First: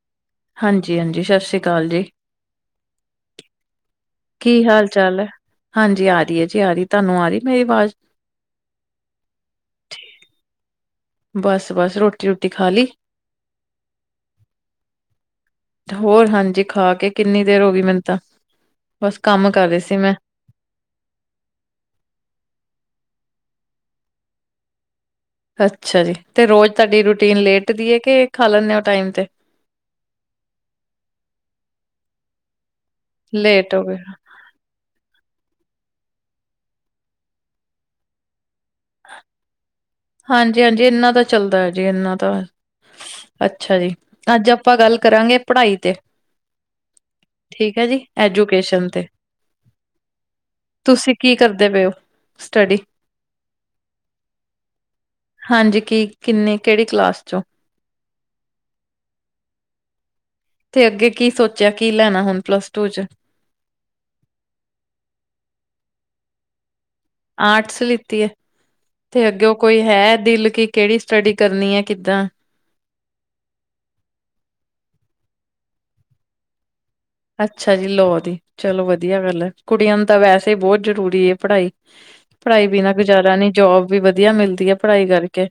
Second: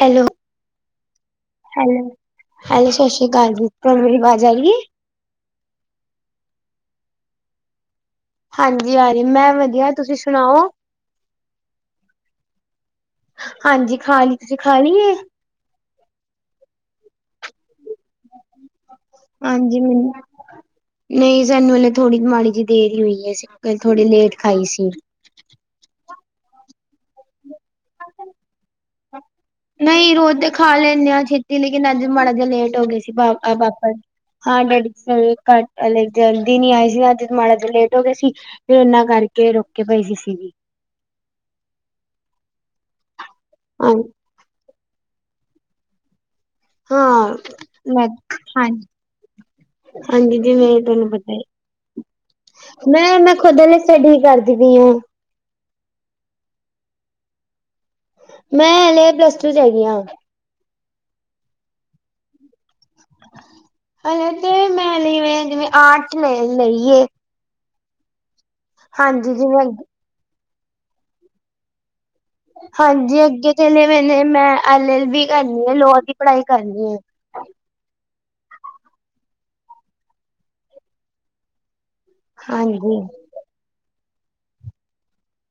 Hello. ਹਾਂਜੀ ਹਾਂਜੀ ਸਤਿ ਸ਼੍ਰੀ ਅਕਾਲ ਜੀ। ਹੈਲੋ ਸਤਿ ਸ਼੍ਰੀ ਅਕਾਲ ਜੀ ਤੁਹਾਨੁ ਮੇਰੀ ਆਵਾਜ਼ ਕੀ ਆਈ ਏ। ਹਾਲ ਚਾਲ ਹੈ? ਹਾਂਜੀ ਆ ਰਹੀ ਹੈ ਜੀ ਆ ਰਹੀ ਤੁਹਾਨੂੰ ਆ ਰਹੀ ਮੇਰੀ ਆਵਾਜ਼। ਹਾਂਜੀ ਆਰੀ ਮੈਂ ਵਧੀਆ ਤੁਸੀਂ ਸੁਣਾਓ ਬਸ, ਬਸ ਰੋਟੀ ਰੂਟੀ ਖਾ ਲਈ। ਹਾਂਜੀ ਖਾ ਲਈ ਤੁਸੀਂ ਖਾ ਲਈ ਏ। ਹੋਰ ਹਾਂਜੀ ਖਾ ਕੇ ਕਿੰਨੀ ਦੇਰ ਹੋ ਗਈ ਮੈਨੂੰ ਤਾਂ ਬਸ ਕੰਮ ਕਰ ਰਹੀ ਹਾਂਜੀ ਸੀ ਮੈਂ ਮੈਨੂੰ ਨਹੀਂ ਸਾਨੂੰ ਲੇ ਥੋੜੀ ਮਾੜੀ ਜਿਹੀ ਦੇਰ ਹੀ ਹੋਈ ਹੈ ਥੋੜੀ ਲੇਟ ਖਾਈ ਸੀ ਅੱਛਾ ਜੀ ਤੇ ਰੋਜ਼ ਤੁਹਾਡੀ ਰੂਟੀਨ ਲੇਟ ਦੀ ਹੈ ਕਿ ਖਾ ਲੈਂਦੇ ਹੋ ਟਾਈਮ ਤੇ? ਨਹੀਂ ਰੋਜ਼ ਤੇ ਖਾ ਲੈਂਦੇ ਆ ਛੇਤੀ ਲੇਕਿਨ ਅੱਜ ਮਾੜਾ ਜਿਹਾ ਲੇਟ ਹੋ ਗਏ ਸੀ ਲੇਟ ਹੋ ਵਾਪਸ ਗਏ ਹਾਂ ਡੈਡੀ ਘੱਟਲੇ ਜਲਦੀ ਨੀ ਆਈ ਸੀ ਅੱਜ ਮਾੜਾ ਜਹਾ ਲੇਟ ਹੋ ਗਿਆ ਸੀ ਫਿਰ ਉਹਨਾਂ ਕਰਕੇ ਕੇ ਰੋਕੇ ਪਏ ਸੀਗੀ ਜੇ ਇਨਾ ਦਾ ਚੱਲਦਾ ਹੈ ਜੀ ਇਨਾ ਦਾ ਅੱਛਾ ਹਾਂ ਜੀ ਅੱਜ ਆਪਾਂ ਗੱਲ ਕਰਾਂਗੇ ਪੜ੍ਹਾਈ ਤੇ ਹਾਂ ਠੀਕ ਹੈ ਜੀ ਹਾਂਜੀ ਐਜੂਕੇਸ਼ਨ ਤੇ ਹਾਂਜੀ ਜੀ ਮੈਂ ਤੁਹਾਨੂੰ ਤੁਸੀਂ ਪਤਾ ਕੀ ਕਰਦੇ ਪਏ ਹੋ? ਸਟੱਡੀ ਹੈ ਮੈਂ ਖੁਦ ਲਈ ਸਟੱਡੀ ਕਰਦੀ ਪਈ ਆ ਹਾਂਜੀ ਕੀ ਕਿੰਨੇ ਕਿਹੜੇ ਕਲਾਸ ਚੋਂ ਮੈਂ ਹਲੇ ਪਲੱਸ ਟੂ ਚ ਹੈਗੀ ਹਾਂ। ਤੇ ਅੱਗੇ ਕੀ ਸੋਚਿਆ ਕੀ ਲੈਣਾ ਹੁਣ ਪਲੱਸ ਟੂ ਚ ਹਲੇ ਤੇ ਮੈਂ ਲਈਵੇ ਜਿਵੇਂ ਆਰਠ ਲੈ ਲਈਏ ਆਰਟਸ ਲਿੱਤੀ ਹੈ ਤੇ ਹਾਂਜੀ ਅੱਗੇ ਉਹ ਜਿਵੇਂ ਕੋਈ ਹੈ ਦਿਲ ਕੀ ਕਿਹੜੀ ਸਟੱਡੀ ਕਰਨੀ ਹੈ ਕਿੱਦਾਂ ਹਾਂਜੀ ਅੱਗੇ ਚਲੇਵੇ ਨੇ ਮੈਂ ਐਲ ਐਲ ਵੀ ਕਰਨੀ ਹੈ ਲੋਅ ਦੀ ਪੜ੍ਹਾਈ ਕਰਨੀ ਹੈ। ਅੱਛਾ ਜੀ ਲੋਅ ਦੀ ਚਲੋ ਵਧੀਆ ਗੱਲ ਹੈ ਕੁੜੀਆਂ ਨੂੰ ਤਾਂ ਵੈਸੇ ਹੀ ਬਹੁਤ ਜ਼ਰੂਰੀ ਹੈ ਪੜ੍ਹਾਈ ਪੜ੍ਹਾਈ ਵੀਨਾ ਹਾਂਜੀ ਗੁਜ਼ਾਰਾ ਨੀ ਜੋਬ ਵੀ ਵਧੀਆ ਮਿਲਦੀ ਹੈ ਪੜ੍ਹਾਈ ਕਰਕੇ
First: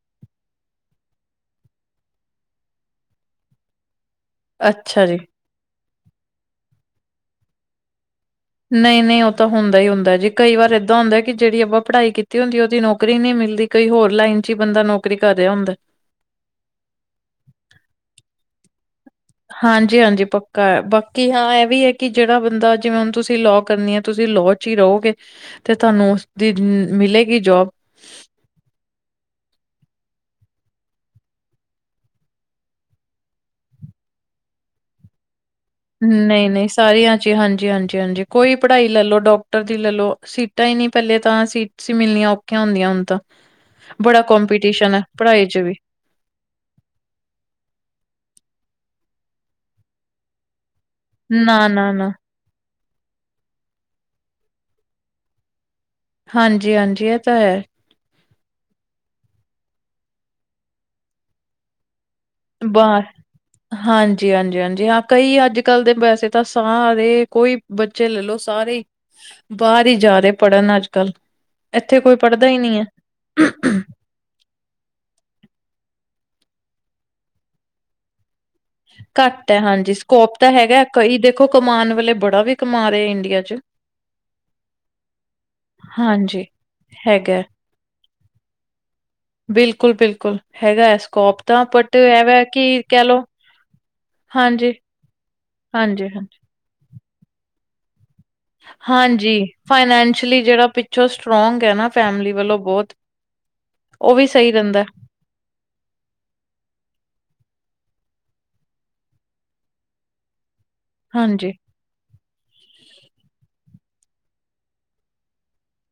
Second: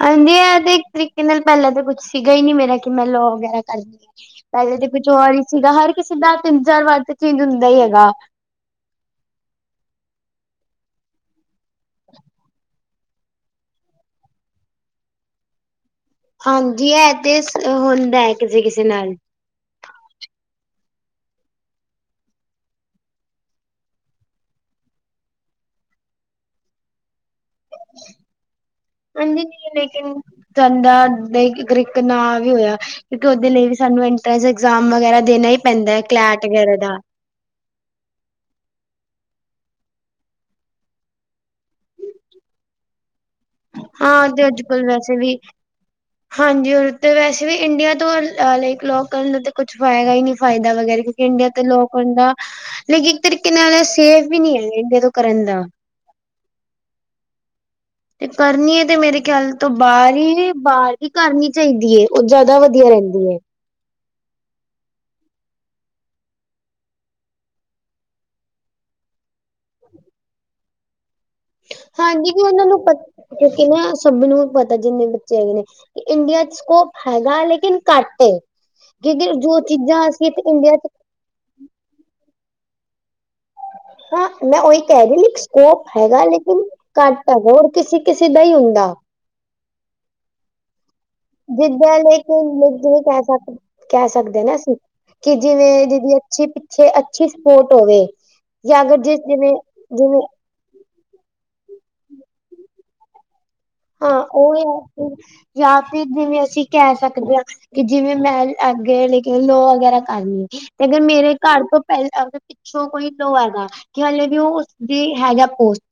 ਹਾਂਜੀ ਇਹ ਤੇ ਇੱਕ ਤਰੀਕੇ ਨਾਲ ਪਹਿਲਾਂ ਤਾਂ ਕੁਛ ਸੀਗਾ ਹੀ ਨੀ ਮੇਰਾ ਕਿ ਮੈਂ ਲੋਅ ਵਗੈਰਾ ਕਰਨ ਪਹਿਲੇ ਤੇ ਅੱਛਾ ਪਿਸ਼ੋ ਜੀ ਆ ਹੀ ਸੀਗਾ ਹਰ ਕਿਸੇ ਦਾ ਤਿੰਨ ਚਾਰ ਵਾਰ ਤੇ ਚੇਂਜ ਹੁੰਦਾ ਹੀ ਹੈਗਾ ਨਹੀਂ-ਨਹੀਂ ਉਹ ਤਾਂ ਹੁੰਦਾ ਹੀ ਹੁੰਦਾ ਜੀ ਕਈ ਵਾਰ ਏਦਾਂ ਹੁੰਦਾ ਕਿ ਜਿਹੜੀ ਆਪਾਂ ਪੜ੍ਹਾਈ ਕੀਤੀ ਹੁੰਦੀ ਉਹਦੀ ਨੌਕਰੀ ਨਹੀਂ ਮਿਲਦੀ ਕਈ ਹੋਰ ਲਾਈਨ ਚ ਹੀ ਬੰਦਾ ਨੌਕਰੀ ਕਰ ਰਿਹਾ ਹੁੰਦਾ ਹਾਂਜੀ ਇਹ ਤੇ ਹੁੰਦਾ ਹੈ ਕਿਸੇ-ਕਿਸੇ ਨਾਲ ਹਾਂਜੀ-ਹਾਂਜੀ ਪੱਕਾ ਹੈ ਬਾਕੀ ਹਾਂ ਇਹ ਵੀ ਹੈ ਕਿ ਜਿਹੜਾ ਬੰਦਾ ਜਿਵੇਂ ਹੁਣ ਤੁਸੀਂ ਲੋਅ ਕਰਨੀ ਹੈ ਤੁਸੀਂ ਲੋ ਰਹੋਗੇ ਤੇ ਤੁਹਾਨੂੰ ਉਸਦੀ ਮਿਲੇਗੀ ਜੋਬ ਹਾਂਜੀ ਲੇਕਿਨ ਚੰਡਰ ਇੱਕ ਨਾਂ ਵੀ ਹੋਇਆ ਕਿਉਂਕਿ ਉਹਦੇ ਲਈ ਵੀ ਸਾਨੂੰ ਇੰਟਰੈਂਸ ਇਗਜ਼ਾਮ ਵਗੈਰਾ ਦੇਣਾ ਹੀ ਪੈਂਦਾ ਹੈ ਕਲੈਟ ਨਹੀਂ-ਨਹੀਂ ਵਗੈਰਾ ਦਾ ਸਾਰੀਆਂ ਹਾਂਜੀ-ਹਾਂਜੀ-ਹਾਂਜੀ ਕੋਈ ਪੜ੍ਹਾਈ ਲੈਲੋ ਡਾਕਟਰ ਦੀ ਲੈਲੋ ਸੀਟਾਂ ਹੀ ਨੀ ਪਹਿਲੇ ਤਾਂ ਸੀ ਮਿਲਣੀਆਂ ਔਖੀਆਂ ਹੁੰਦੀਆਂ ਹੁਣ ਤਾਂ ਬੜਾ ਹਾਂ ਤੇ ਅੱਜ ਕੱਲ ਕੰਪੀਟੀਸ਼ਨ ਆ ਵੈਸੇ ਪੜ੍ਹਾਈ ਚ ਵੀ ਹਾਂਜੀ ਹਰ ਤੇ ਵੈਸੇ ਵੀ ਇੰਡੀਆ ਤੋਂ ਲਾਈਕ ਲੋਕ ਕਰਨ ਨੂੰ ਤੇ ਕੁਛ ਪਏਗਾ ਹੀ ਨਹੀਂ ਫਾਇਦਾ ਵਗੈਰਾ ਇੰਡੀਆ ਤੋਂ ਲੋਕ ਨਾ-ਨਾ-ਨਾ ਹੁੰਦਾ ਲੇਕਿ ਇੱਕ ਤਰੀਕੇ ਨਾਲ ਸੇਫ ਵੀ ਨੀ ਹੈ ਇੰਡੀਆ ਤੋਂ ਕਰਨ ਦਾ ਹਾਂਜੀ ਹਾਂਜੀ ਇਹ ਤਾਂ ਹੈ। ਤੇ ਕਰਨੀਏ ਤੇ ਮੇਰੇ ਖਿਆਲ ਤੋਂ ਬਾਹਰ ਹੀ ਬਾਹਰ ਹੀ ਕਰਨੀ ਚਾਹੀਦੀ ਹੈ। ਉਹ ਜ਼ਿਆਦਾ ਵਧੀਆ ਰਹਿੰਦੀ ਹੈ। ਹਾਂਜੀ ਹਾਂਜੀ ਹਾਂਜੀ ਹਾਂ ਕਈ ਅੱਜ ਕੱਲ ਦੇ ਵੈਸੇ ਤਾਂ ਸਾਰੇ ਕੋਈ ਬੱਚੇ ਲੈਲਓ ਸਾਰੇ ਹੀ ਬਾਹਰ ਹੀ ਜਾ ਰਹੇ ਪੜ੍ਹਨ ਅੱਜ ਕੱਲ੍ਹ ਹਾਂਜੀ ਵੀ ਉਹਨਾਂ ਨੂੰ ਪ ਕਿਉਂਕਿ ਨਾ ਸਭ ਨੂੰ ਪਤਾ ਜਿੰਨੇ ਬੱਚੇ ਹੈਗੇ ਨੇ ਇੰਡੀਆ ਚ ਸਕੋਪ ਹੈਗਾ ਲੇਕਿਨ ਘੱਟ ਏ ਕਿਉਂਕਿ ਘੱਟ ਹੈ ਜੋ ਹਾਂਜੀ ਚੀਜ਼ਾਂ ਅਸੀਂ ਸਕੋਪ ਇੱਥੇ ਤਾਂ ਇੰਡੀਆ ਹੈਗਾ ਚ ਕਈ ਦੇਖੋ ਕਮਾਉਣ ਵਾਲੇ ਬੜਾ ਵੀ ਕਮਾ ਰਿਹਾ ਇੰਡੀਆ ਚ ਹਾਂ ਮੈਂ ਉਹੀ ਕਹਿ ਰਹੀ ਸਕੋਪ ਹੈਗਾ ਹਾਂਜੀ ਲੇਕਿਨ ਘੱਟ ਹੈ ਹੈਗਾ ਹੋਰ ਕਿਸੇ ਕਿਸੇ ਦਾ ਹੀ ਹੁੰਦਾ ਬਿਲਕੁਲ ਬਿਲਕੁਲ ਹੈਗਾ ਸਕੋਪ ਤਾਂ ਬਟ ਜਿੱਦਾਂ ਐਵੇਂ ਲੇਕਿਨ ਕਿ ਜਿਵੇਂ ਕਹਿ ਲੋ ਸਕ ਕਹਿ ਸਕਦੇ ਨਾ ਹਾਂਜੀ ਅਸੀਂ ਕਿ ਜਿਵੇਂ ਹਾਂਜੀ ਜਦੀ ਹਾਂ ਅੱਛੀ ਪਿੱਛੇ ਅੱਛੀ ਸਪੋਰਟ ਹੋਵੇ ਜਾਂ ਅਗਰ ਜਿਸ ਹਾਂਜੀ ਜਿਵੇਂ ਜਿਵੇਂ ਫਾਈਨੈਂਸ਼ਲੀ ਜਿਹੜਾ ਪਿੱਛੋਂ ਸਟਰੋਂਗ ਹੈ ਨਾ ਫੈਮਲੀ ਵੱਲੋਂ ਬਹੁਤ ਹਾਂ ਵੀ ਸਹੀ ਉਹ ਰਹਿੰਦਾ ਹੈ ਜਾਂ ਫਿਰ ਜਿਵੇਂ ਅਸੀਂ ਕਹਿ ਸਕਦੇ ਹਾਂ ਕਿ ਜਿਵੇਂ ਮੈਂ ਅੱਗੇ ਲੈ ਕੇ ਲੋਅ ਵਗੈਰਾ ਕਰਨੀ ਤੇ ਅਗਰ ਮੇਰੇ ਹਾਂਜੀ ਘਰ ਤੋਂ ਪਹਿਲਾਂ ਪਿੱਛੋਂ ਕੋਈ ਲੋ ਹੈਗਾ ਕਿ ਹਾਲੇ ਵੀ ਉਹ ਉਸਦੀ ਹੈਗਾ ਪੋਸਟ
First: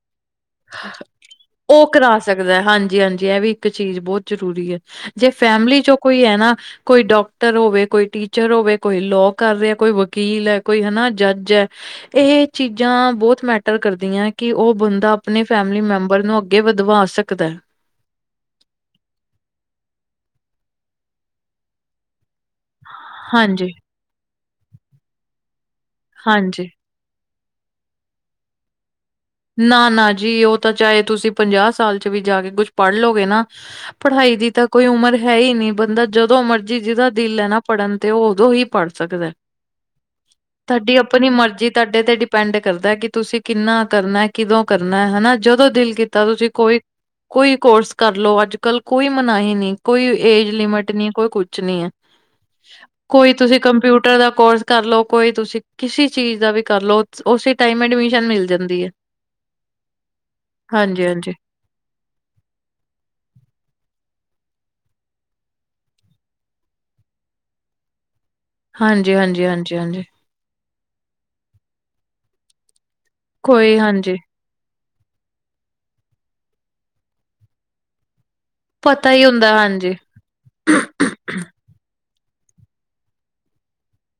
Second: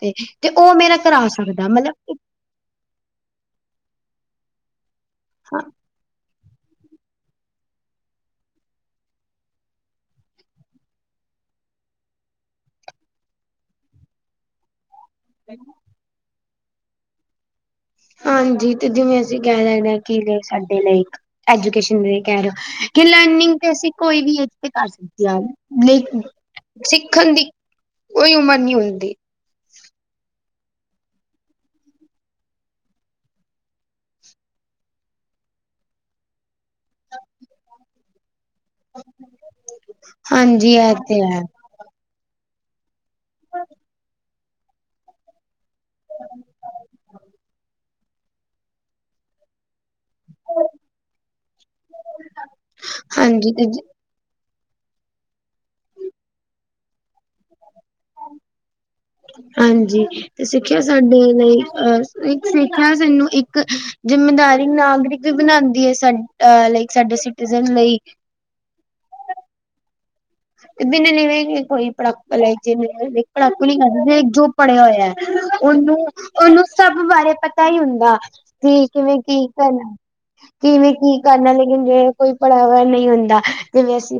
ਤੇ ਉਹ ਮੇਰਾ ਕਰਾ ਸਕਦਾ ਉਹ ਮਤਲਬ ਕਰਾ ਸਕਦਾ ਹਾਂਜੀ ਹਾਂਜੀ ਇਹ ਵੀ ਇੱਕ ਚੀਜ਼ ਬਹੁਤ ਜ਼ਰੂਰੀ ਹੈ ਜੇ ਫੈਮਲੀ ਚੋਂ ਕੋਈ ਹੈ ਨਾ ਕੋਈ ਡਾਕਟਰ ਹੋਵੇ ਕੋਈ ਟੀਚਰ ਹੋਵੇ ਕੋਈ ਲੋਅ ਕਰ ਰਿਹਾ ਕੋਈ ਵਕੀਲ ਹੈ ਕੋਈ ਹੈਨਾ ਜੱਜ ਹੈ। ਇਹ ਚੀਜ਼ਾਂ ਬਹੁਤ ਮੈਟਰ ਕਰਦੀਆਂ ਕਿ ਉਹ ਬੰਦਾ ਆਪਣੇ ਫੈਮਿਲੀ ਮੈਂਬਰ ਨੂੰ ਅੱਗੇ ਵਧਵਾ ਸਕਦਾ ਹੈ। ਹਾਂਜੀ ਤੇ ਜਿਵੇਂ ਅਸੀਂ ਕਹਿ ਸਕਦੇ ਹਾਂ ਕਿ ਸਾਡੇ ਲਈ ਐਜੂਕੇਸ਼ਨ ਕਹਿ ਰਹੇ ਹੋ। ਕਿ ਲਰਨਿੰਗ ਤੇ ਹਾਂਜੀ ਅਸੀਂ ਕੋਈ ਵੀ ਏਜ ਤੇ ਕਰ ਸਕਦੇ ਹਾਂ ਲ ਹਾਂਜੀ ਸਿੱਖਣ ਦੀ ਕੋਈ ਉਮਰ ਨਹੀਂ ਹੁੰਦੀ। ਨਾ ਨਾ ਜੀ ਉਹ ਤਾਂ ਚਾਹੇ ਤੁਸੀਂ ਪੰਜਾਹ ਸਾਲ ਚ ਵੀ ਜਾ ਕੇ ਕੁਛ ਪੜ੍ਹ ਲਓਗੇ ਨਾ ਪੜ੍ਹਾਈ ਦੀ ਤਾਂ ਕੋਈ ਉਮਰ ਹੈ ਹੀ ਨਹੀਂ ਬੰਦਾ ਜਦੋਂ ਮਰਜ਼ੀ ਜਿਹਦਾ ਦਿਲ ਹੈ ਨਾ ਪੜ੍ਹਨ ਤੇ ਉਦੋਂ ਹੀ ਪੜ ਸਕਦਾ ਹਾਂਜੀ ਇਹ ਤੁਹਾਡੀ ਤੇ ਆਪਣੀ ਹੈ ਮਰਜ਼ੀ ਤੁਹਾਡੇ ਤੇ ਡਿਪੈਂਡ ਕਰਦਾ ਕਿ ਤੁਸੀਂ ਕਿੰਨਾ ਕਰਨਾ ਕਿਦੋਂ ਕਰਨਾ ਹਨਾ ਜਦੋਂ ਦਿਲ ਕੀਤਾ ਤੁਸੀਂ ਕੋਈ ਕੋਈ ਕੋਰਸ ਕਰਲੋ ਅੱਜ ਕੱਲ ਕੋਈ ਮਨਾਹੀ ਨਹੀਂ। ਕੋਈ ਏਜ ਲਿਮਿਟ ਨੀ ਕੋਈ ਕੁਛ ਨੀ ਹੈ ਕੋਈ ਹਾਂਜੀ ਤੁਸੀਂ ਤੇ ਕੰਪਿਊ ਦਾ ਕੋਰਸ ਕਰਲ ਕੋਈ ਤੁਸੀਂ ਕਿਸੇ ਚੀਜ਼ ਦਾ ਵੀ ਕਰ ਲਓ ਉਸੇ ਟਾਈਮ ਐਡਮਿਸ਼ਨ ਮਿਲ ਜਾਂਦੀ ਹੈ। ਹਾਂਜੀ ਤੇ ਸਿੱਖਿਆ ਹਾਂਜੀ ਸਾਡੇ ਹਾਂਜੀ ਲਈ ਅ ਇੱਕ ਸਿੱਖਿਆ ਸਾਨੂੰ ਇੱਕ ਜਿੰਮੇਦਾਰੀ ਨਾਗਰਿਕ ਵੀ ਬਣਾਉਂਦੀ ਹੈ ਸਾਡੇਲਈ ਸਾਡੇ ਸਿਡਿਜ਼ਨ ਲਈ ਹਾਂਜੀ, ਹਾਂਜੀ, ਹਾਂਜੀ, ਹਾਂਜੀ। [unintelligible] ਕੋਈ ਹਾਂਜੀ ਪੜੇ ਹੋਏ ਹੈ ਉਹਨੂੰ ਨੂੰ ਸਭ ਬਾਰੇ ਪਤਾ ਹੀ ਹੁੰਦਾ। ਪਤਾ ਕਿਵੇਂ ਹੀ ਕੀ ਹੁੰਦਾ ਕਰਨਾ ਹਾਂਜੀ ਕਿਵੇਂ ਕੀ ਕਰਨਾ ਲੇਕਿਨ ਜਿ ਕੋਈ ਪੜਾਵਾ ਨਹੀਂ ਹੁੰਦਾ ਜਿਵੇਂ ਅਸੀਂ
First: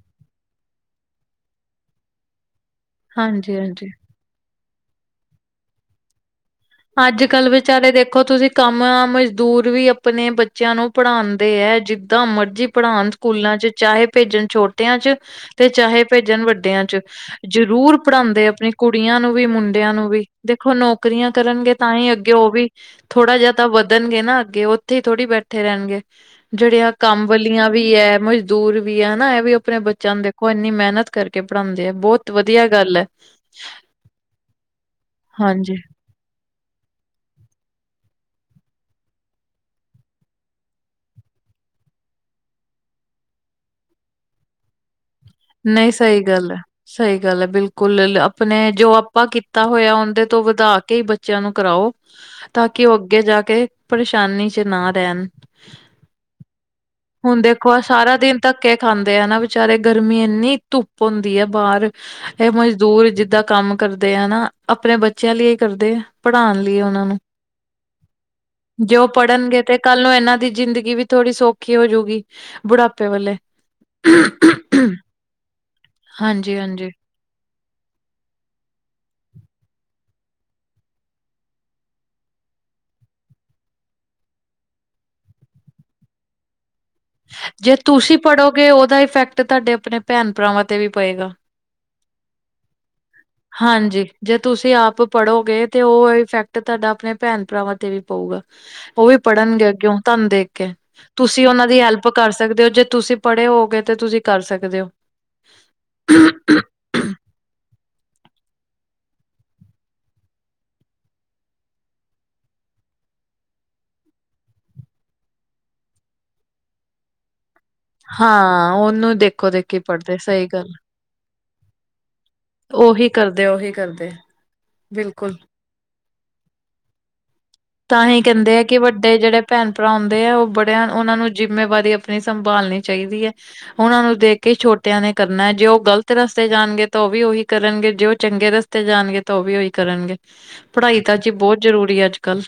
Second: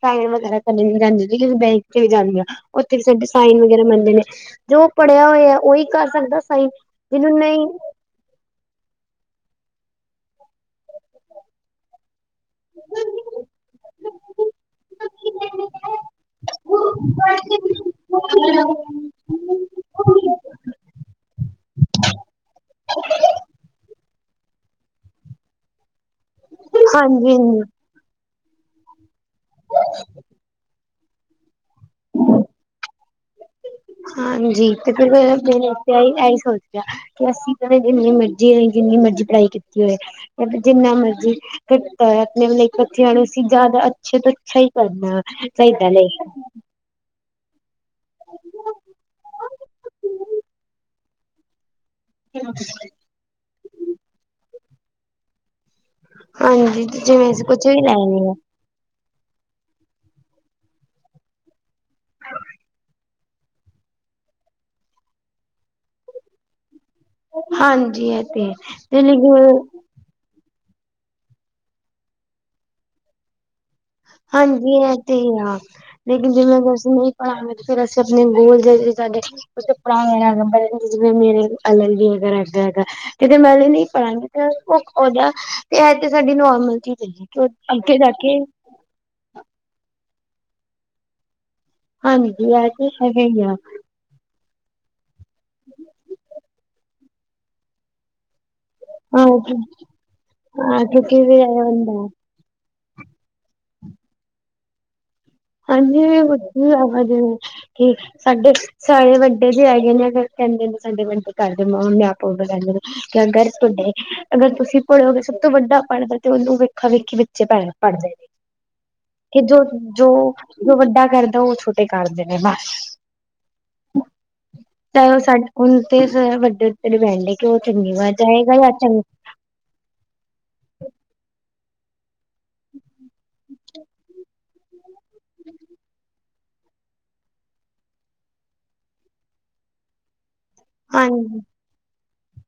ਸਾਈਨ ਵਗੈਰਾ ਕਰਨ ਨ ਜਾਂਦੀ ਜਸੀਂ ਬੈਂਕ ਤੇ ਵੀ ਜਾਂਦੀ ਆ ਉੱਥੇ ਵੀ ਸਾਡੇ ਹਾਂਜੀ ਸਾਈਨ ਹਾਂਜੀ ਵਗ਼ਰਾ ਮੰਨਦੇ ਨੇ ਜੋ ਪੜ੍ਹਿਆ ਹੋਇਆ ਉਹੀ ਕਰ ਸਕਦਾ ਸਾਈਨ ਅੱਜ ਜਿਹਨੂੰ ਕੱਲ੍ਹ ਨਹੀਂ ਵਿਚਾਰੇ ਦੇਖੋ ਤੁਸੀਂ ਕੰਮ ਮਜ਼ਦੂਰ ਵੀ ਆਪਣੇ ਬੱਚਿਆਂ ਨੂੰ ਪੜ੍ਹਾਉਂਦੇ ਹੈ ਜਿੱਦਾਂ ਮਰਜੀ ਪੜ੍ਹਾਉਣ ਸਕੂਲਾਂ ਚ ਚਾਹ ਭੇਜਣ ਛੋਟਿਆਂ ਚ ਤੇ ਚਾਹੇ ਭੇਜਣ ਵੱਡਿਆਂ ਚ ਹਾਂਜੀ ਜ਼ਰੂਰ ਪੜਾਉਂਦੇ ਆਪਣੀ ਕੁੜ ਕੁੜੀਆਂ ਨੂੰ ਵੀ ਮੁੰਡਿਆਂ ਨੂੰ ਵੀ ਦੇਖੋ ਨੌਕਰੀਆਂ ਕਰਨਗੇ ਤਾਂ ਹੀ ਅੱਗੇ ਉਹ ਵੀ ਥੋੜ੍ਹਾ ਜਿਹਾ ਤਾਂ ਵੱਧਣਗੇ ਨਾ ਅੱਗੇ ਉੱਥੇ ਹੀ ਥੋੜ੍ਹੀ ਬੈਠੇ ਰਹਿਣਗੇ। ਜਿਹੜੀਆਂ ਕੰਮ ਹਾਂਜੀ ਵਾਲੀਆਂ ਵੀ ਹੈ ਮਜ਼ਦੂਰ ਵੀ ਹੈ ਹਨਾ ਇਹ ਵੀ ਆਪਣੇ ਬੱਚਿਆਂ ਨੂੰ ਦੇਖੋ ਇੰਨੀ ਮਿਹਨਤ ਕਰਕੇ ਪੜ੍ਹਾਉਂਦੇ ਆ ਬਹੁਤ ਵਧੀਆ ਗੱਲ ਹੈ। ਹ [unintelligible] ਹਾਂਜੀ ਤੇ ਫਿਰ ਮ ਆ ਐਹੀ ਸੋਚ ਕਿ ਅਸੀਂ ਕਹਿੰਦੇ ਜਿੰਨੀ ਮਰਜ਼ੀ ਜਿੰਨੀ ਮਰਜ਼ੀ ਪੜ੍ਹਾਈ ਕੀਤੀ ਹੋਏ ਜਿੰਨਾ ਮਰਜ਼ੀ ਘਟਤਾ ਆਪਣੇ ਬਚਿਆਂ ਨੂੰ ਅਂ ਜ਼ਿਆਦਾ ਅੱਛੇ ਤੋਂ ਅੱਛਾ ਹੀ ਕਰਨਾ। ਚਾਹੀਦਾ ਨਹੀਂ ਸਹੀ ਲਾਈਕ ਗੱਲ ਹੈ ਸਹੀ ਗੱਲ ਹੈ ਬਿਲਕੁਲ। ਕੁੱਲ ਆਪਣੇ ਜੋ ਆਪਾਂ ਕੀਤਾ ਹੋਇਆ ਉਹਦੇ ਤੋਂ ਵਧਾ ਕੇ ਹੀ ਬੱਚਿਆਂ ਨੂੰ ਕਰਾਓ। ਤਾਂ ਕਿ ਉਹ ਅੱਗੇ ਜਾ ਕੇ ਪਰੇਸ਼ਾਨੀ ਚ ਨਾ ਰਹਿਣ। ਹਾਂਜੀ ਜਿਵੇਂ ਹੁਣ ਅਸੀਂ ਕੁਛ ਦੇਖੋ ਵੀ ਆ ਲੈ ਸਾਰਾ ਲਈਏ ਦਿਨ ਧੱਕੇ ਖਾਂਦੇ ਆ ਨਾ ਵਿਚਾਰੇ ਗ ਗਰਮੀ ਇੰਨੀ ਧੁੱਪ ਹੁੰਦੀ ਹੈ ਬਾਹਰ ਇਹ ਮਜ਼ਦੂਰ ਜਿੱਦਾਂ ਕੰਮ ਕਰਦੇ ਹਨਾ ਆਪਣੇ ਬੱਚਿਆਂ ਲਈ ਹੀ ਕਰਦੇ ਪੜ੍ਹਾਉਣ ਲਈ ਉਹਨਾਂ ਨੂੰ ਹਾਂਜੀ ਇਹ ਤੇ ਜੇ ਉਹ ਪੜ੍ਹਨਗੇ [unintelligible] ਤੇ ਕੱਲ ਨੂੰ ਇਹਨਾਂ ਦੀ ਜ਼ਿੰਦਗੀ ਵੀ ਥੋੜ੍ਹੀ ਸੌਖੀ ਹੋਜੂਗੀ ਬੁਢਾਪੇ ਵੇਲੇ ਹਾਂਜੀ ਇਹ ਤੇ ਹੀ ਆ ਲੇਕਿਨ ਜਿਵੇਂ ਬਸ ਹਾਂਜੀ-ਹਾਂਜੀ। ਫਿਰ ਅਸੀਂ ਆਪਣੇ ਬੂਲ ਜ ਸਾਡੇ ਕੁਛ ਕਪੜਾ ਵਗੈਰਾ ਜਿਵੇ ਮੇਰੇ ਅਲਰ ਵੀ ਹੈਗ ਹੈਗਾ ਹੈਗਾ। ਕਿਤੇ ਮੈਂ ਨਹੀਂ ਪੜਾਂਗੀ ਤੇ ਭੁ ਓਦਾ ਤੇ ਇਹ ਤੇ ਸਾਡੀ ਨੋਰਮਲ ਚੀ ਜੇ ਤੁਸੀਂ ਪੜ੍ਹੋਗੇ ਉਹਦਾ ਇਫੈਕਟ ਤੁਹਾਡੇ ਆਪਣੇ ਭੈਣ ਭਰਾਵਾਂ ਤੇ ਵੀ ਪਏਗਾ। ਹਾਂਜੀਜੀੀ ਅਜ ਹੈਗਾ ਹੀ ਆ। ਹਾਂਜੀ, ਜੇ ਤੁਸੀਂ ਆਪ ਪੜ੍ਹੋਗੇ ਤੇ ਉਹ ਇਫੈਕਟ ਤੁਹਾਡਾ ਆਪਣੇ ਭੈਣ ਭਰਾਵਾਂ ਤੇ ਵੀ ਪਊਗਾ। ਉਹ ਵੀ ਹਾਂ ਪੜ੍ਹਨਗੇ ਅੱਗੇਓ ਤੁਹਾਨੂੰ ਦੇਖ ਕੇ ਕਿਉਂਕਿ ਵੀ ਤੁਸੀਂ ਇਹ ਉਹਨਾਂ ਦੀ ਹੁੰਦਾ ਹੈਲਪ ਕਰ ਸਕਦੇ ਓ, ਜੇ ਤੁਸੀਂ ਪੜ੍ਹੇ ਹੋਗੇ ਤੇ ਤੁਸੀਂ ਕਰ ਸਕਦੇ ਓ। ਹਾਂਜੀ, ਵਧੀਆ ਵਾ ਜਿਵੇਂ ਕਿ ਸਾਡੇ ਸਾਰੇ ਵੱਡੇ ਵੀ ਹੈਗੇ ਨੇ, ਫਿਰ ਕਹਿੰਦੇ ਸਾਡੇ ਵੱਡੇ ਘਰ [unintelligible] ਲੈ ਲੋ। ਅਗਰ ਤੁਹਾਡੇ, ਅਗਰ ਤੁਸੀਂ ਪੜ੍ਹੋਗੇ ਸਭ ਤੋਂ ਵੱਡਾ ਪੜ੍ਹਦਾ ਤੇ ਉਹਨੂੰ ਵੇਖਾ ਵੇਖੀ ਬੱਚੇ ਪੜ੍ਹ ਹਾਂ, ਓਨੂੰ ਦੇਖੋ-ਦੇਖੀ ਜੋ ਪੜ੍ਹਦੇ ਸਈ ਗੱਲ। ਜੋ ਵੱਡਾ ਕਰਦਾ ਓ ਛੋਟੇ ਕਰਦੇ ਨੇ ਬਸ, ਉਹੀ ਕਰਦੇ ਉਹੀ ਕਰਦੇ ਚਾਹੇ ਓ ਬਿਲਕੁਲ। ਸਾਡ ਹੁਨ ਤੇ ਫੇਰ ਵੱਡੇ ਉੱਤੇ ਡਿਪੈਂਡ ਏ। ਤਾਂ ਹੀ ਕਹਿੰਦੇ ਐ ਕਿ ਵੱਡੇ ਜੇੜੇ ਭੈਣ ਭਰਾ ਹੁੰਦੇ ਆ, ਓ ਬੜੇ ਓਨਾਂ ਨੂੰ ਜਿੰਮੇਵਾਰੀ ਅਪਨੀ ਸੰਭਾਲਣੀ ਚਾਈਦੀ ਐ, ਓਨਾਂ ਨੂੰ ਦੇਖ ਤੇ ਛੋਟਿਆਂ ਨੇ ਕਰਨਾ ਜੇ ਉਹ ਗ਼ਲਤ ਰਸ ਰਸਤੇ ਜਾਨਗੇ ਤਾਂ ਓ ਵੀ ਓਈ ਕਰਨਗੇ, ਜੇ ਓ ਚੰਗੇ ਰਸਤੇ ਜਾਨਗੇ ਤਾਂ ਓ ਵੀ ਓਈ ਕਰਨਗੇ। ਪੜ੍ਹਾਈ ਤਾਂ ਜੀ ਹਾਂਜੀ ਬੋਤ ਜ਼ਰੂਰੀ ਐ ਅੱਜ-ਕੱਲ੍ਹ।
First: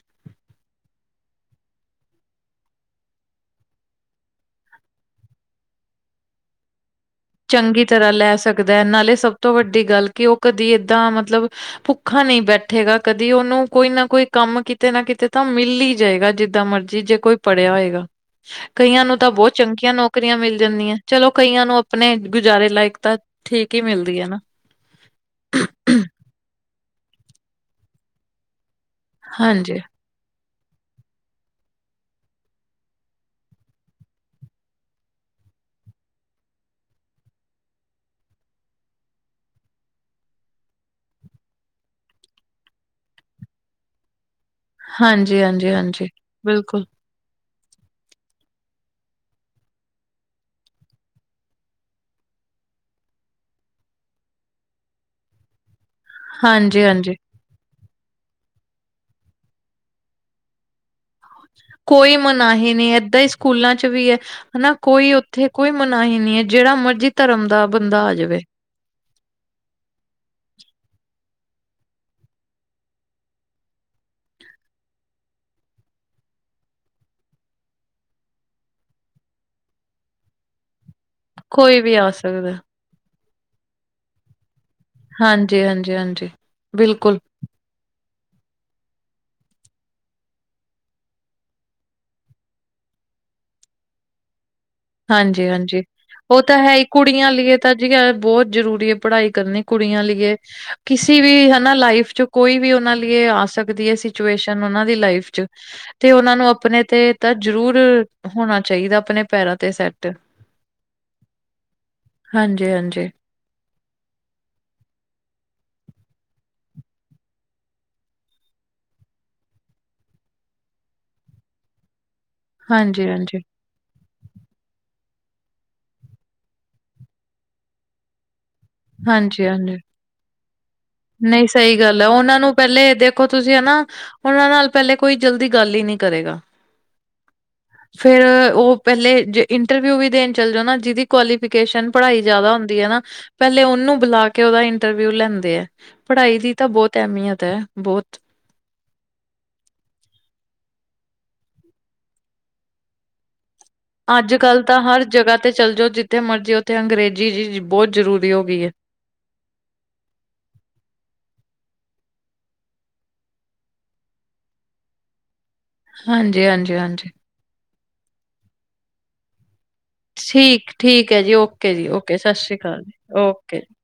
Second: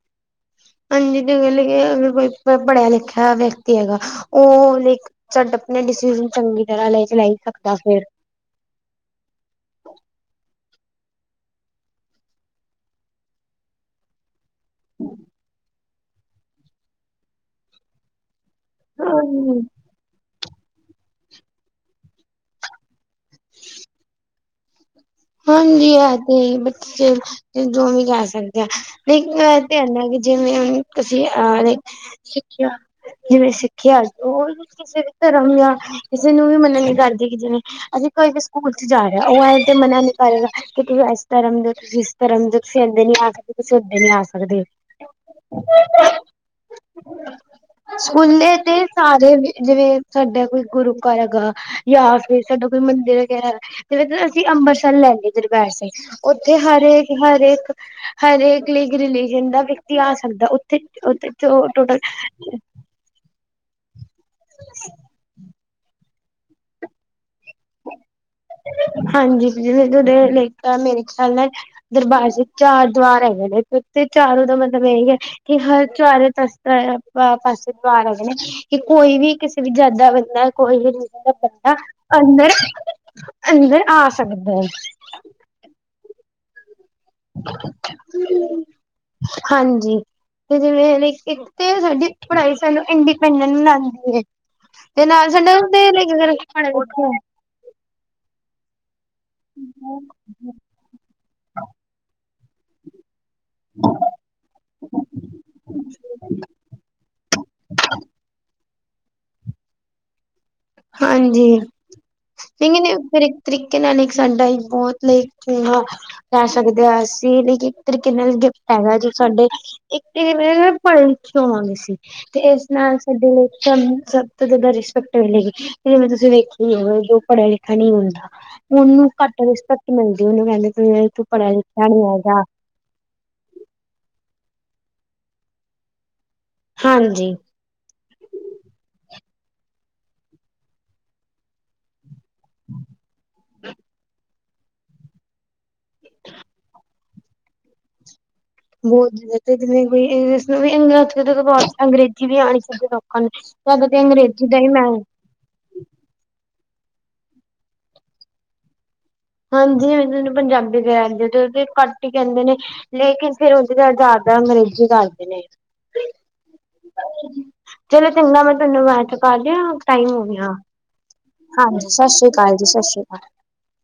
ਹਾਂਜੀ ਤੇ [unintelligible] ਕੋਈ ਪੜ੍ਹਿਆ ਲਿਖਿਆ ਵਿਅਕਤੀ ਹੈਗਾ ਓ ਲੇਖ ਡ ਆਪਨੇ ਡਿਸੀਜ਼ਨ ਚੰਗੀ ਤਰ੍ਹਾਂ ਲੈ [unintelligible] ਚੰਗੀ ਤਰ੍ਹਾਂ ਲੈ ਸਕਦਾ ਐ, ਨਾਲੇ ਸਭ ਤੋਂ ਵੱਡੀ ਗੱਲ ਕਿ ਓ ਕਦੀ ਏਦਾਂ ਮਤਲਬ ਭੁੱਖਾ ਨਈ ਬੈਠੇਗਾ ਕਦੀ ਉਹਨੂੰ ਕੋਈ ਨਾ ਕੋਈ ਕੰਮ, ਕਿਤੇ ਨਾ ਕਿਤੇ ਤਾਂ ਮਿਲ ਹੀ ਜਾਏਗਾ ਜਿੱਦਾਂ ਮਰਜ਼ ਜੀ, ਜੇ ਕੋਈ ਪੜ੍ਹਿਆ ਹੋਏਗਾ। ਕਈਆਂ ਨੂੰ ਤਾਂ ਬਹੁਤ ਫਿਰ ਚੰਗੀਆਂ ਨੌਕਰੀਆਂ ਮਿਲ ਜਾਂਦੀਆਂ, ਚਲੋ ਕਈਆਂ ਨੂੰ ਅਪਨੇ ਗੁਜ਼ਾਰੇ ਲਾਇਕ ਤਾਂ ਠੀਕ ਹੀ ਮਿਲਦੀ ਐ ਨਾ। ਹਾਂਜੀ ਇਹ ਤੇ ਹੈ ਬੱਚੇ ਜੋ ਵੀ ਕਰ ਸਕਦੇ ਆ ਲੇਕਿਨ ਐ ਤੇ ਹਾਂਜੀ ਹੈ ਨਾ ਜਿਵੇਂ [unintelligible] ਸਿੱਖਿਆ ਜਿਵੇਂ ਸਿੱਖਿਆ [unintelligible] ਕਿਸੇ ਵੀ ਧਰਮ ਯਾ ਕਿਸੇ ਨੂੰ ਵੀ ਮੰਨਾ ਨੀ ਕਰਦੀ ਕਿ ਜਿਵੇਂ ਅਸੀਂ ਕੋਈ ਵੀ ਸਕੂਲ 'ਚ ਜਾ ਰਿਹਾ ਉਹ ਐ ਤੇ ਮਨਾ ਨ ਕਰੇਗਾ ਕਿ ਤੁਸੀਂ ਇਸ ਧਰਮ ਦੇ, ਤੁਸੀਂ ਇਸ ਧਰਮ ਦੇ ਤੁਸੀਂ ਇੱਦਾਂ ਨੀ ਆ ਸਕਦੇ, ਤੁਸੀਂ ਉਦੇ ਨੀ ਆ ਸਕਦੇ। ਹਾਂਜੀ, ਹਾਂਜੀ, ਹਾਂਜੀ ਬਿਲਕੁਲ। ਸਕੂਲੇ ਤੇ ਸਾਰੇ ਜਿਵੇਂ ਸਾਡਾ ਕੋਈ ਗੁਰੂ ਘਰ ਹੈਗਾ। ਯਾ ਫਿਰ ਸਾਡਾ ਕੋਈ ਮੰਦਿਰ ਹੈਗਾ ਤੇ [unintelligible] ਅਸੀਂ ਅੰਬਰਸਰ ਲੈਂਦੇ ਦਰਬਾਰ ਸਾਹਿਬ, ਓਥੇ ਹਾਂਜੀ ਹਾਂਜੀ ਹਰੇਕ-ਹਰੇਕ ਹਰੇਕ ਲਈ ਰਿਲੀਜਨ ਦਾ ਵਿਅਕਤੀ ਆ ਸਕਦਾ। ਤੇ ਓਥੇ ਕੋਈ ਮਨਾਹੀ ਨਹੀਂ, ਏਦਾਂ ਈ ਸਕੂਲਾਂ 'ਚ ਵੀ ਹੈ ਹਨਾ ਕੋਈ ਓਥੇ ਕੋਈ ਮਨਾਹੀ ਨੀ ਐ, ਜਿਹੜਾ ਮਰਜ਼ੀ ਧਰਮ ਦਾ ਬੰਦਾ ਆ ਜਾਵੇ। ਹਾਂਜੀ ਜੀ [unintelligible] ਮੇਰੇ ਖਿਆਲ ਨਾਲ ਦਰਬਾਰ ਸਾਹਬ ਚਾਰ ਦਵਾਰ ਹੈਗੇ ਨੇ, ਓਥੇ ਚਾਰੋਂ ਦਾ ਮਤਲਬ ਐ ਹੀ ਐ ਕਿ ਹਰ [unintelligible] ਪਾਸੇ ਦਵਾਰ ਹੈਗੇ ਨੇ। ਕਿ ਕੋਈ ਵੀ ਕਿਸੇ ਵੀ ਜਾਤ ਦਾ ਬੰਦਾ ਕੋਈ ਵੀ ਬੰਦਾ ਕੋਈ ਵੀ ਆ ਅੰਦਰ, ਸਕਦਾ ਅੰਦਰ ਆ ਸਕਦਾ ਐ। ਹਾਂਜੀ, ਹਾਂਜੀ, ਹਾਂਜੀ ਬਿਲਕੁਲ। ਹਾਂਜੀ। ਤੇ ਜਿਵੇਂ ਹੁਨ ਇੱਕ, ਇੱਕ ਤੇ ਸਾਡੀ ਪੜ੍ਹਾਈ ਸਾਨੂੰ ਇੰਡੀਪੈਂਡਟ ਬਨਾਦੀ ਏ। ਤੇ ਨਾਲ ਸਾਡੇ ਹਾਂਜੀ-ਹਾਂਜੀ। ਉਹ ਤਾਂ [unintelligible] ਹੈ ਹੀ ਕੁੜੀਆਂ ਲਈਏ ਤਾਂ ਜੀ ਐ ਬੋਤ ਜ਼ਰੂਰੀ ਐ, ਪੜ੍ਹਾਈ ਕਰਨੀ ਕੁੜੀਆਂ ਲੀਯੇ। ਕਿਸੇ ਵੀ ਹਨਾ, ਲਾਈਫ 'ਚ ਕੋਈ ਵੀ ਓਨਾਂ ਲੀਯੇ ਆ ਸਕਦੀ ਏ ਸਿਚੁਏਸ਼ਨ ਓਨਾਂ ਦੀ ਲਾਈਫ 'ਚ। ਤੇ ਓਨਾਂ ਨੂੰ ਅਪਨੇ ਤੇ ਤਾਂ ਜ਼ਰੂਰ ਹੋਣਾ ਚਾਹੀਦਾ ਅਪਨੇ ਪੈਰਾਂ ਤੇ ਸੈਟ। ਹਾਂਜੀ, ਲੇਕਿਨ ਹਾਂਜੀ-ਹਾਂਜੀ, ਫਿਰ ਇੱਕ ਤਰੀਕੇ ਨਾਲ ਇੱਕ ਸਾਡਾ ਬੋਤ [unintelligible] [unintelligible] ਅਸੀਂ ਲਾਇਕ ਇੱਕ ਤਰੀਕੇ ਨਾਲ ਗਿਫਟ ਹੈਗਾ ਜੋ ਸਾਡੇ ਇੱਕ [unintelligible] ਸੀ। ਤੇ ਇਸ ਨਾਲ ਸਾਡੇ ਹਾਂਜੀ-ਹਾਂਜੀ, ਲਈ [unintelligible] ਸਭ ਤੋਂ ਜ਼ਿਆਦਾ ਰਿਸਪੈਕਟ ਮਿਲੇਗੀ। ਜਿਵੇਂ ਤੁਸੀਂ ਵੇਖਿਆ ਈ ਐ ਜੋ ਪੜਿਆ ਲਿਖਿਆ ਨਈ ਹੁੰਦਾ। ਉਹਨੂੰ ਘੱਟ ਹਾਂਜੀ-ਹਾਂਜੀ। ਰਿਸਪੈਕਟ ਮਿਲਦੀ ਉਹਨੂੰ ਕਹਿੰਦੇ ਵੀ ਨਹੀਂ ਸਹੀ ਗੱਲ ਹੈ ਉਹਨਾਂ ਨੂੰ ਪਹਿਲੇ ਦੇਖੋ ਤੁਸੀਂ ਹਨਾ ਉਹਨਾਂ ਨਾਲ ਪਹਿਲੇ ਕੋਈ ਜਲਦੀ ਗੱਲ ਹੀ ਨਹੀਂ ਕਰੇਗਾ ਹਾਂਜੀ ਫੇਰ ਉਹ ਪਹਿਲੇ ਇੰਟਰਵਿਊ ਵੀ ਦੇਣ ਚੱਲ ਜਾ ਨਾ ਜਿਹਦੀ ਕੁਆਲੀਫਿਕੇਸ਼ਨ ਪੜ੍ਹਾਈ ਜਿਆਦਾ ਹੁੰਦੀ ਹੈ ਨਾ, ਪਹਿਲੇ ਉਹਨੂੰ ਬੁਲਾ ਕੇ ਉਹਦਾ ਇੰਟਰਵਿਊ ਲੈਂਦੇ ਆ ਪੜ੍ਹਾਈ ਦੀ ਤਾਂ ਬਹੁਤ ਅਹਿਮੀਅਤ ਹੈ ਬਹੁਤ ਬਹੁਤ ਜਿਵੇਂ ਕੇ ਇੰਗਲੀਸ਼ ਵੀ ਅੰਗਰੇਜ਼ੀ ਵੀ ਆਉਣੀ ਚ ਲੋਕਾਂ ਨੂੰ ਤੇ [unintelligible] ਤੁਹਾਨੂੰ ਤਾਂ ਅੱਜ ਅੰਗਰੇਜ਼ੀ ਦਾ ਕੱਲ੍ਹ ਹੀ ਤਾਂ ਮੈਂਮ ਹਰ ਜਗ੍ਹਾ ਤੇ ਚੱਲ ਜਾਓ ਜਿੱਥੇ ਮਰਜ਼ੀ, ਉੱਥੇ ਅੰਗਰੇਜ਼ੀ ਜੀ ਬਹੁਤ ਜ਼ਰੂਰੀ ਹੋ ਗਈਏ। ਹਾਂਜੀ। ਮੈਨੂੰ ਪੰਜਾਬੀ ਗਾਦੇ ਤੇ ਉਹ ਘੱਟ ਹੀ ਕਹਿੰਦੇ ਨੇ। ਲੇਕਿਨ ਫੇਰ ਉਹਦੇ ਨਾਲ ਜ਼ਿਆਦਾ ਅੰਗਰੇਜੀ ਕਰਦੇ ਨੇ। ਹਾਂਜੀ- ਹਾਂਜੀ -ਹਾਂਜੀ ਚਲੋ ਚੰਗਾ ਮੈਂ ਤੈਨੂੰ ਬਾਅਦ ਚ ਕਰ ਦਵਾ। ਠੀਕ ਠੀਕ ਹੈ ਜੀ ਓਕੇ ਜੀ ਓਕੇ ਸਤਿ ਸ਼੍ਰੀ ਅਕਾਲ ਜੀ ਓਕੇ ਜੀ